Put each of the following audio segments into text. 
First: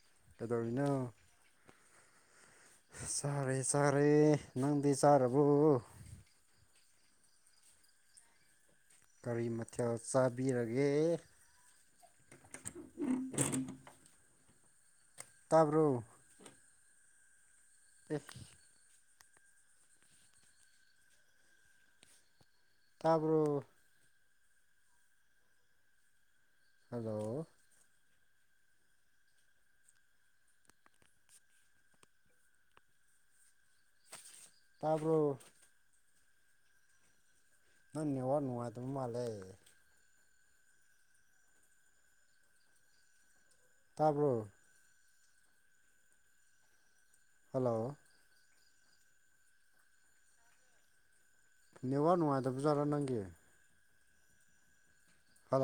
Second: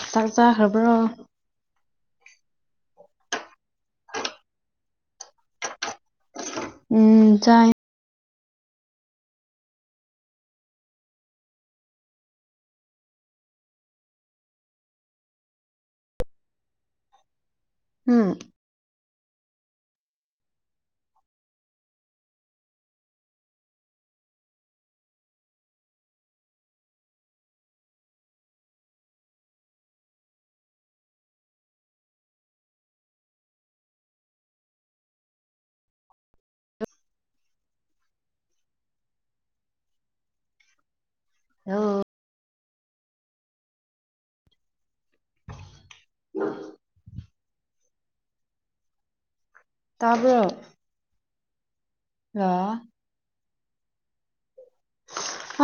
ꯑ ꯇꯥꯛ ꯆꯥ ꯈꯕ꯭ꯔꯣ ꯁꯥꯔꯦ ꯆꯔꯦ ꯅꯪꯗꯤ ꯆꯥꯔꯕꯣ ꯎꯝ ꯆꯥꯏ ꯒꯥꯔꯤ ꯃꯊꯦꯜ ꯆꯥꯕꯤꯔꯒꯦ [inaudible] ꯇꯥꯕ꯭ꯔꯣ ꯑꯦ ꯎꯝ ꯇꯥꯔꯕ꯭ꯔꯣ ꯍꯜꯂꯣ ꯇꯥꯔꯕꯣ ꯅꯪꯅꯦ ꯅꯨꯡꯉꯥꯏꯗ ꯃꯥꯂꯦ ꯍ ꯇꯥꯔꯕ [inaudible] ꯍꯜꯂꯣ ꯇꯥꯕ꯭ꯔꫭ ꯅꯕꯥ ꯅꯅꯨꯡꯉꯥꯏꯗꯕꯨꯖꯔ ꯅꯒꯦ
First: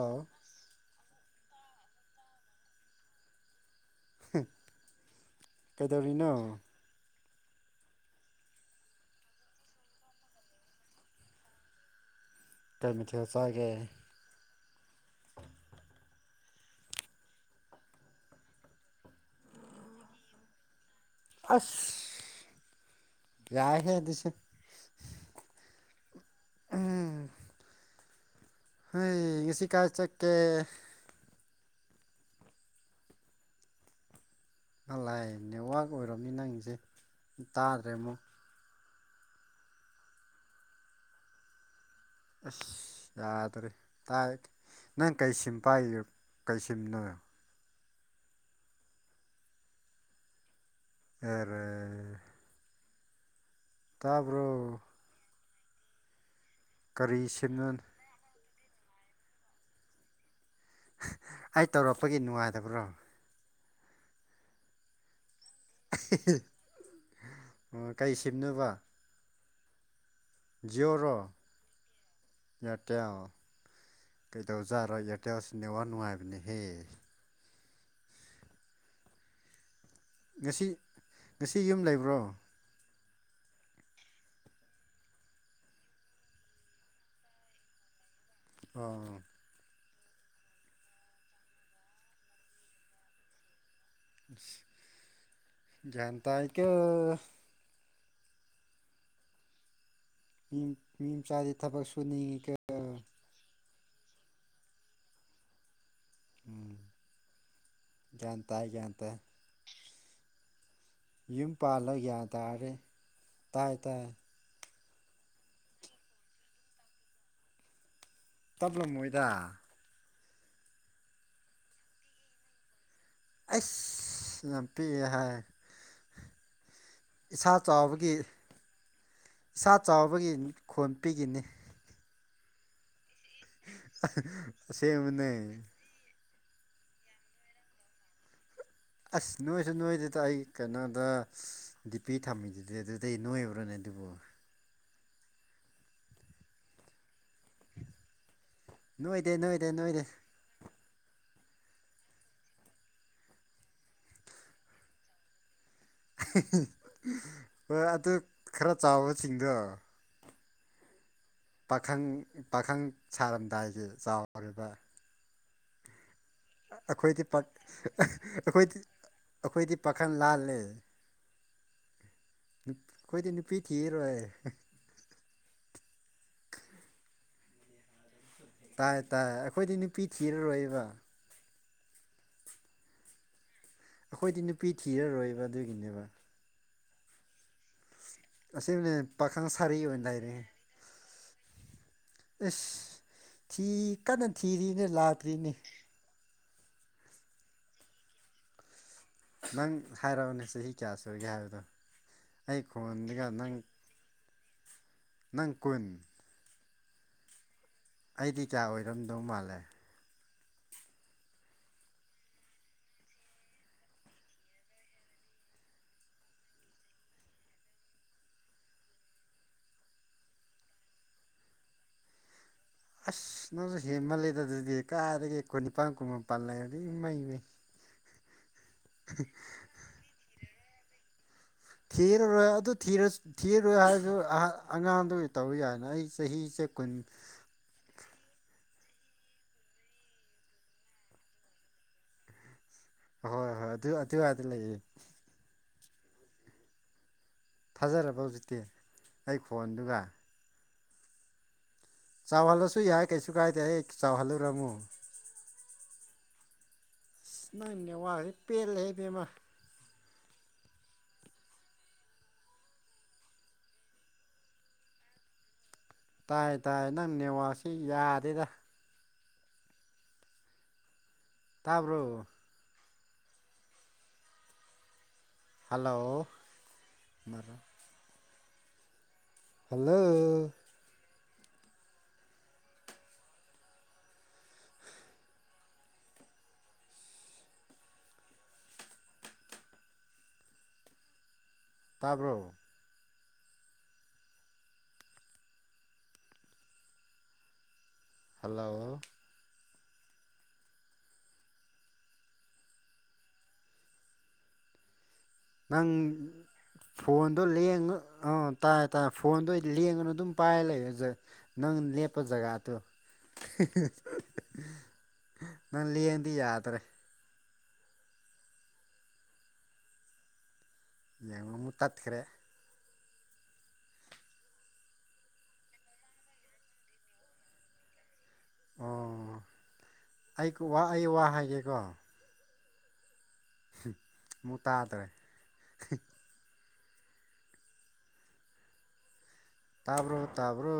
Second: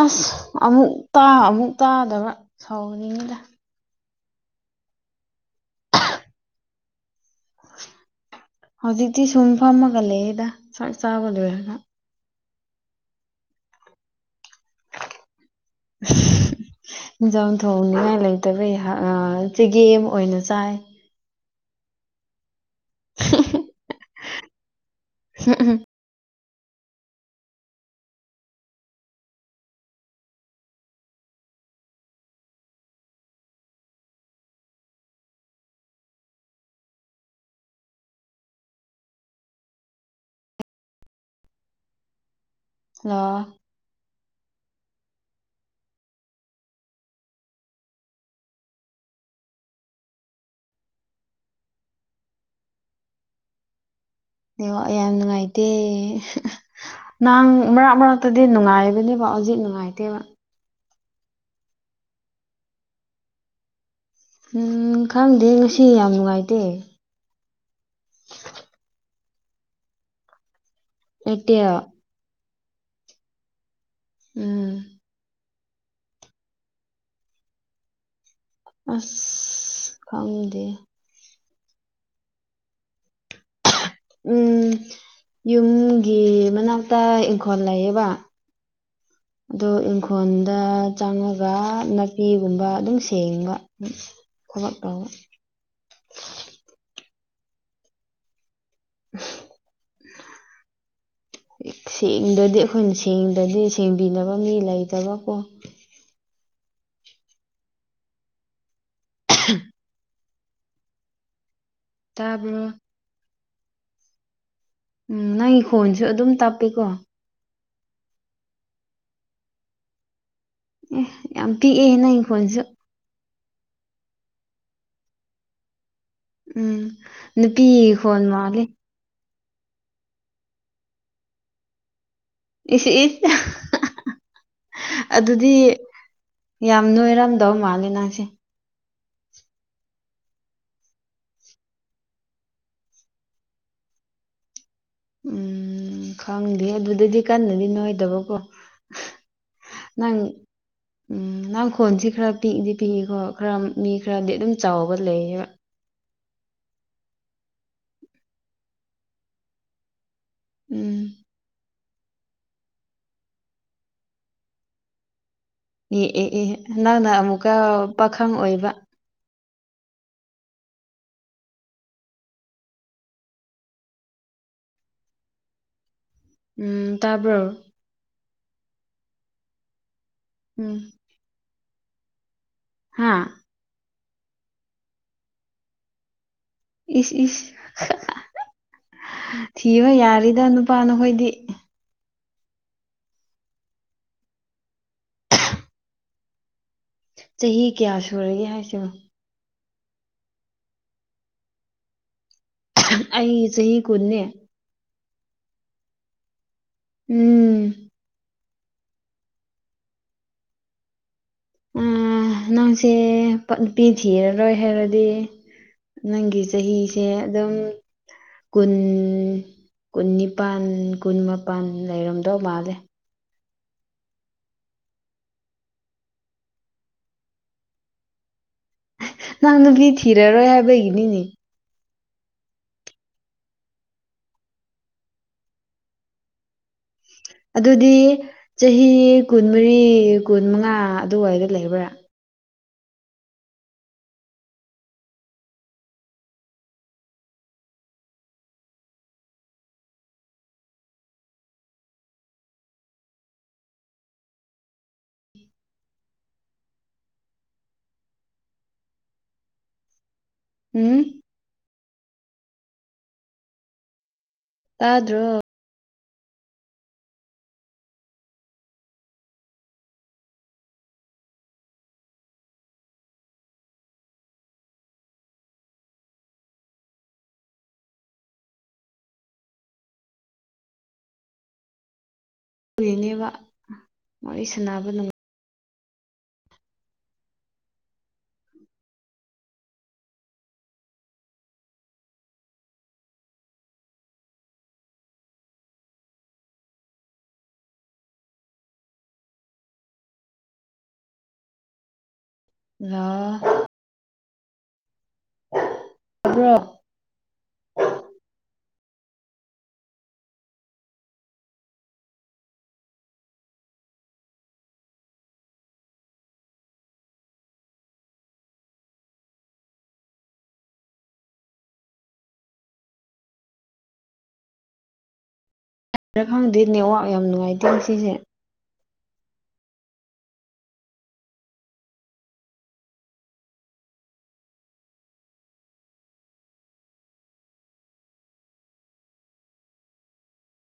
ꯑꯁ ꯑꯃꯨꯛ ꯑꯃꯨꯛ ꯇꯥꯗꯕ ꯁꯥꯎꯅꯤꯡꯉꯤꯗ ꯀꯩꯗꯧꯔꯤꯅꯣ ꯍꯧꯖꯤꯛꯇꯤ ꯁꯨꯝ ꯐꯝꯃꯒ ꯂꯩꯗꯥꯛ ꯆꯥꯕꯗꯣꯏꯔꯅ ꯀꯩꯃꯤꯊꯤ ꯍꯁꯥ [inaudible] ꯌꯦꯟꯖꯥꯡ ꯊꯣꯡꯅꯤꯉꯥꯏ ꯂꯩꯇꯕꯩ ꯆꯦꯒꯦ ꯑꯃ ꯑꯣꯏꯅ ꯆꯥꯏ ꯑꯁ ꯌꯥꯏ ꯍꯦ ꯑꯗꯨꯁꯨ ꯎꯝ ꯎꯝ ꯎꯝ ꯍꯣꯏ ꯁꯤ ꯀꯥ ꯆꯠꯀꯦ ꯂꯥꯏꯑ ꯅꯦꯠꯋꯥꯛ ꯑꯣꯏꯔꯝꯃꯤ ꯅꯪꯁꯦ ꯇꯥꯗ꯭ꯔꯦ ꯑꯃꯨꯛ ꯑꯁ ꯍꯜꯂꯣ ꯌꯥꯗ꯭ꯔꯦ ꯇꯥꯏ ꯅꯪ ꯀꯩꯁꯤꯝ ꯄꯥꯏ ꯀꯩꯁꯤꯅꯣ ꯑꯦꯔ ꯇꯥꯕ ꯑꯦ ꯌꯥꯝ ꯅꯨꯡꯉꯥꯏꯇꯦ ꯀꯔꯤ ꯅꯪ ꯁꯤꯝꯅꯣ ꯃꯔꯛ ꯃꯔꯥꯛꯛꯇꯗꯤ ꯑꯗꯨ ꯅꯨꯡꯉꯥꯏꯕꯅꯦꯕꯣ ꯍꯧꯖꯤꯛ ꯅꯨꯡꯉꯥꯏꯇꯦꯕ ꯑꯩ ꯇꯧꯔꯛꯄꯒꯤ ꯅꯨꯡꯉꯥꯏꯗꯕ꯭ꯔꯣ ꯎꯝ ꯈꯪꯗꯦ ꯉꯁꯤ ꯑꯣ ꯀꯩ ꯁꯤꯅꯣꯕ ꯖꯤꯑꯣꯔꯣ ꯑꯦꯌꯥꯔꯇꯦꯜ ꯏꯌꯥꯔꯇꯦꯜ ꯎꯝ ꯀꯩꯗꯧꯖꯥꯔꯣ ꯏꯌꯥꯔꯇꯦꯜꯁ ꯅꯦꯋꯥ ꯅꯨꯡꯉꯥꯏꯕꯅꯦ ꯑꯁ ꯈꯪꯗꯦ ꯉꯁꯤ ꯉꯁꯤ ꯌꯨꯝ ꯂꯩꯕ꯭ꯔꯣ [inaudible] ꯎꯝ ꯌꯨꯝꯒꯤ ꯃꯅꯥꯛꯇ ꯏꯪꯈꯣꯜ ꯂꯩꯌꯦꯕ ꯑꯣ ꯐꯣꯟꯗ ꯆꯪꯉꯒ ꯅꯥꯄꯤꯒꯨꯝꯕ ꯑꯗꯨꯝ ꯁꯦꯡꯕ ꯊꯃꯥꯛ ꯇꯧꯕ ꯒ꯭ꯌꯥꯟ ꯇꯥꯏꯀꯣ ꯃꯤ ꯃꯤ ꯃꯆꯥꯗꯤ ꯊꯕꯛ ꯁꯨꯅꯤꯡꯉꯤꯀꯣ ꯁꯦꯡꯗꯗꯤ ꯑꯩꯈꯣꯏꯅ ꯆꯦꯡꯗꯗꯤ ꯊꯦꯡꯕꯤꯅꯕ ꯃꯤ ꯂꯩꯇꯕꯀꯣ ꯎꯝ ꯒꯌ꯭ꯥꯟꯇꯥꯏ ꯒꯌ꯭ꯥꯟꯇꯥꯏ [inaudible] ꯌꯨꯝ ꯄꯥꯜꯂꯒꯒꯌꯥꯟ ꯇꯥꯕ꯭ꯔꯣ ꯇꯥꯔꯦ ꯇꯥꯏ ꯇꯥꯏ ꯎꯝ ꯅꯪꯒꯤ ꯈꯣꯟꯁꯨ ꯑꯗꯨꯝ ꯇꯞꯄꯤꯦꯀꯣ ꯇꯞꯂ ꯃꯣꯏꯗ ꯑꯦ ꯌꯥꯝ ꯄꯤꯛꯑꯦꯅ ꯏꯪꯈꯣꯟꯜꯁꯨ ꯑꯁ ꯌꯥꯝꯄꯤ ꯍꯥꯏ ꯎꯝ ꯏꯁꯥ ꯅꯨꯄꯤ ꯆꯥꯎꯕꯒꯤ ꯈꯣꯣꯟ ꯃꯥꯂꯦ ꯏꯁꯥ ꯆꯥꯎꯕꯒꯤ ꯈꯣꯟ ꯄꯤꯈꯤꯅꯤ ꯏꯁꯤ ꯏ ꯁꯃ ꯅ ꯑꯗꯨꯗꯤ [unintelligible] ꯑꯁ ꯅꯣꯏꯁꯨ ꯅꯣꯏꯗꯨꯗ ꯑꯩ ꯀꯩꯅꯣꯗ ꯗꯤ ꯄꯤ ꯊꯝꯃꯤꯗꯨꯗꯤ ꯑꯗꯨꯗꯤ ꯅꯣꯏꯕ꯭ꯔꯣꯅꯦ ꯗꯗꯤꯕ [inaudible] ꯎꯝ ꯈꯪꯗꯦ ꯑꯗꯨꯗꯗꯤ ꯀꯟꯅꯗꯤ ꯅꯣꯏꯗꯕꯀꯣ ꯅꯣꯏꯗꯦ ꯅꯣꯏꯗꯦ ꯅꯣꯏꯗꯦ ꯅꯪ ꯎꯝ ꯈꯣꯟꯁꯤ ꯈꯔ ꯄꯤꯛꯏꯗꯤ ꯄꯤꯛꯏꯀꯣ ꯈꯔ ꯃꯤ ꯈꯔꯗꯤ ꯑꯗꯨꯝ ꯆꯥꯎꯕ ꯂꯩꯌꯦꯕ ꯍꯣꯏ ꯑꯗꯨ ꯈꯔ ꯆꯥꯎꯕꯁꯤꯡꯗꯣ ꯎꯝ ꯄꯥꯈꯪ ꯄꯥꯈꯪ ꯁꯥꯔꯝꯗꯥꯏꯒꯤ ꯆꯥꯎꯔꯤꯕ ꯑꯦ ꯑꯦ ꯏꯍꯦ ꯅꯪꯅ ꯑꯩꯈꯣꯏꯗꯤ ꯄꯥꯛ ꯑꯃꯨꯛꯀ ꯄꯥꯈꯪ ꯑꯣꯏꯕ ꯑꯩꯈꯣꯏꯗꯤ ꯑꯩꯈꯣꯏꯗꯤ ꯄꯥꯈꯟ ꯂꯥꯜꯂꯦ ꯑꯩꯈꯣꯏꯗꯤ ꯅꯨꯄꯤ ꯊꯤꯔꯣꯏ ꯎꯝ ꯇꯕ꯭ꯔꯣ ꯇꯥꯏ ꯇꯥꯏ ꯑꯩꯈꯣꯏꯗꯤ ꯅꯨꯄꯤ ꯊꯤꯔꯣꯏꯕ ꯍꯥꯥ ꯑꯩꯈꯣꯏꯗꯤ ꯅꯨꯄꯤ ꯊꯤꯔꯔꯣꯏꯕ ꯑꯗꯨꯒꯤꯅꯦꯕ ꯏꯁ ꯏꯁ ꯑꯁꯦꯡꯕꯅꯦ ꯄꯥꯈꯪ ꯁꯥꯔꯤ ꯊꯤꯕ ꯑꯣꯏꯅ ꯌꯥꯔꯤꯗ ꯅꯨꯄꯥ ꯅꯈꯣꯏꯗꯤ [unintelligible] ꯏꯁ ꯊꯤ ꯀꯟꯅ ꯊꯤꯔꯤꯅꯦ ꯂꯥꯛꯇ꯭ꯔꯤꯅꯦ ꯆꯍꯤ ꯀꯌꯥ ꯁꯨꯔꯒꯦ ꯍꯥꯏꯁꯤꯕꯣ ꯅꯪ ꯍꯥꯏꯔꯛꯑꯣꯅꯦ ꯆꯍꯤ ꯀꯌꯥ ꯁꯣꯏꯒꯦ ꯍꯥꯏꯕꯗꯣ ꯑꯩ ꯑ ꯈꯣꯟꯗꯒ ꯅꯪ ꯆꯍꯤ ꯈꯨꯅꯦ ꯅꯪ ꯀꯨꯟ ꯎꯝ ꯆꯦꯗꯤꯤ ꯆꯥ ꯑꯣꯏꯔꯝꯗꯧ ꯃꯥꯜꯂꯦ ꯑ ꯅꯪꯁꯦ ꯅꯨꯄꯤ ꯊꯤꯔꯔꯣꯏ ꯍꯥꯏꯔꯗꯤ ꯅꯪꯒꯤ ꯆꯍꯤꯁꯦ ꯑꯗꯨꯝ ꯀꯨꯟ ꯀꯨꯟ ꯅꯤꯄꯥꯜ ꯀꯨꯟ ꯃꯥꯄꯜ ꯂꯩꯔꯝꯗꯧ ꯃꯥꯜꯂꯦ ꯑꯁ ꯅꯪꯁꯨ ꯍꯦ ꯃꯜꯂꯗꯗꯗꯤ ꯀꯥꯔꯒꯦ ꯀꯨꯟꯅꯤꯄꯥꯟ ꯀꯨꯕ ꯄꯥꯜꯂ ꯑꯗꯨꯗꯤ ꯃꯩ ꯃꯩ ꯅꯪ ꯅꯨꯗꯤ ꯊꯤꯔꯔꯣꯏ ꯍꯥꯏꯕꯒꯤꯅꯤꯅꯦ ꯊꯤꯔꯔꯣꯏ ꯑꯗꯨ ꯊꯤꯔꯣꯏ ꯍꯥꯏꯔꯁꯨ ꯑꯉꯥꯡꯗꯨ ꯇꯧ ꯌꯥꯏꯅ ꯑꯩ ꯆꯍꯤ ꯆ ꯀꯟ ꯑꯗꯨꯗꯤ ꯆꯍꯤ ꯀꯨꯟꯃꯔꯤ ꯀꯨꯟꯃꯉꯥ ꯑꯗꯨꯋꯥꯏꯗ ꯂꯩꯕ꯭ꯔꯥ ꯍꯍꯣꯏ ꯍꯣꯏ ꯑꯗꯨ ꯑꯗꯨꯋꯥꯏꯗ ꯂꯩꯌꯦ ꯊꯥꯖꯔꯕ ꯍꯧꯖꯤꯛꯇꯤ ꯑꯩ ꯈꯣꯟꯗꯨꯒ ꯆꯥꯎꯍꯜꯂꯁꯨ ꯌꯥꯏ ꯀꯩꯁꯨ ꯀꯥꯏꯗꯦ ꯑꯩ ꯆꯥꯎꯍꯜꯂꯨꯔꯃꯨ ꯅꯪꯅꯦ ꯋꯥ ꯍ ꯄꯦꯜꯂꯦꯍꯦꯕꯃꯥ ꯎꯝ ꯇꯗ꯭ꯔꯣ ꯇꯥꯏ ꯇꯥꯏ ꯅꯪ ꯅꯦꯋꯥꯁꯤ ꯌꯥꯗꯦꯔ ꯇꯥꯕ꯭ꯔꯣ ꯍꯜꯂꯣ ꯃꯔꯔ ꯍꯜꯂꯣ ꯎꯔꯤꯅꯦꯕ ꯋꯥꯔꯤ ꯁꯥꯟꯅꯕ ꯅꯨꯡꯥꯏ ꯇꯥꯔꯕꯣ ꯍꯜꯂꯣ ꯂ ꯅꯪ ꯇꯥꯕ꯭ꯔꯣ ꯐꯣꯟꯗꯣ ꯂꯌꯦꯉ ꯑꯥ ꯇꯥꯏ ꯇꯥꯏꯦ ꯐꯣꯟꯗꯣ ꯑꯩ ꯂꯦꯡꯉꯅ ꯑꯗꯨꯝ ꯄꯥꯏꯔ ꯂꯩ ꯅꯪ ꯂꯦꯞꯄ ꯖꯒꯥꯗꯣ ꯅꯪ ꯂꯗꯤ ꯌꯥꯗ꯭ꯔꯦ ꯌꯦꯡ ꯃꯨꯇꯥꯥꯊꯀꯔ ꯈ ꯈꯪꯗꯦ ꯅꯦꯠꯋꯥꯛ ꯌꯥꯝ ꯅꯨꯡꯉꯥꯏꯇꯦ ꯉꯁꯤꯁꯦ ꯑꯣ ꯑꯩ ꯑꯩ ꯋꯥ ꯍꯥꯏꯒꯦꯀꯣ ꯃꯨ ꯇꯥꯗꯔꯦ ꯇꯥꯕ꯭ꯔꯣ ꯇꯥꯕ꯭ꯔꯣ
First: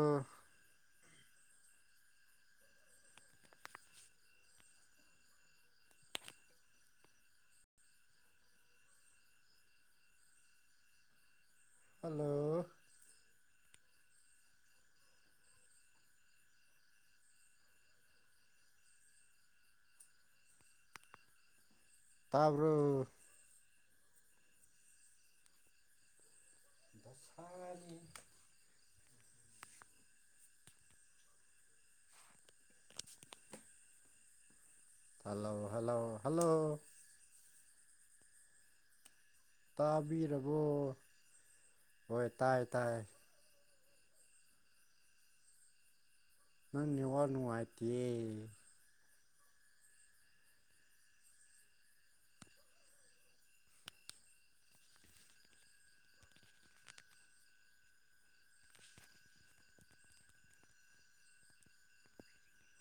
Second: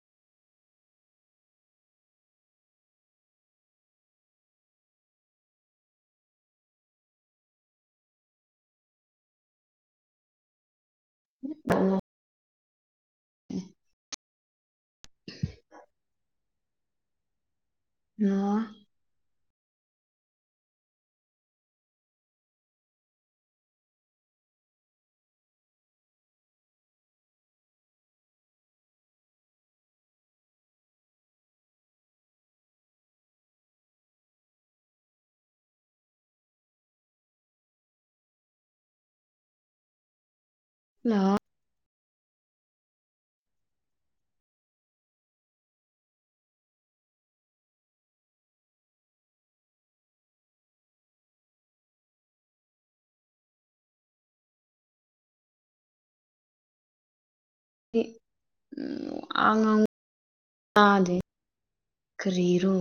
ꯍꯜꯂꯣ ꯑ ꯇꯥꯕ꯭ꯔꯣ ꯁꯔ ꯍꯜꯂꯣ ꯍꯜꯂꯣ ꯍꯜꯂꯣ ꯇꯥꯕꯤꯔ ꯂ ꯍꯣꯏ ꯇꯥꯏ ꯇꯥꯏ ꯅꯪ ꯅꯤꯡ ꯋꯥꯅꯣ ꯑꯇꯌꯦ ꯎꯝ ꯑꯥꯡ ꯆꯥꯗꯤ ꯀꯔꯤꯔꯣ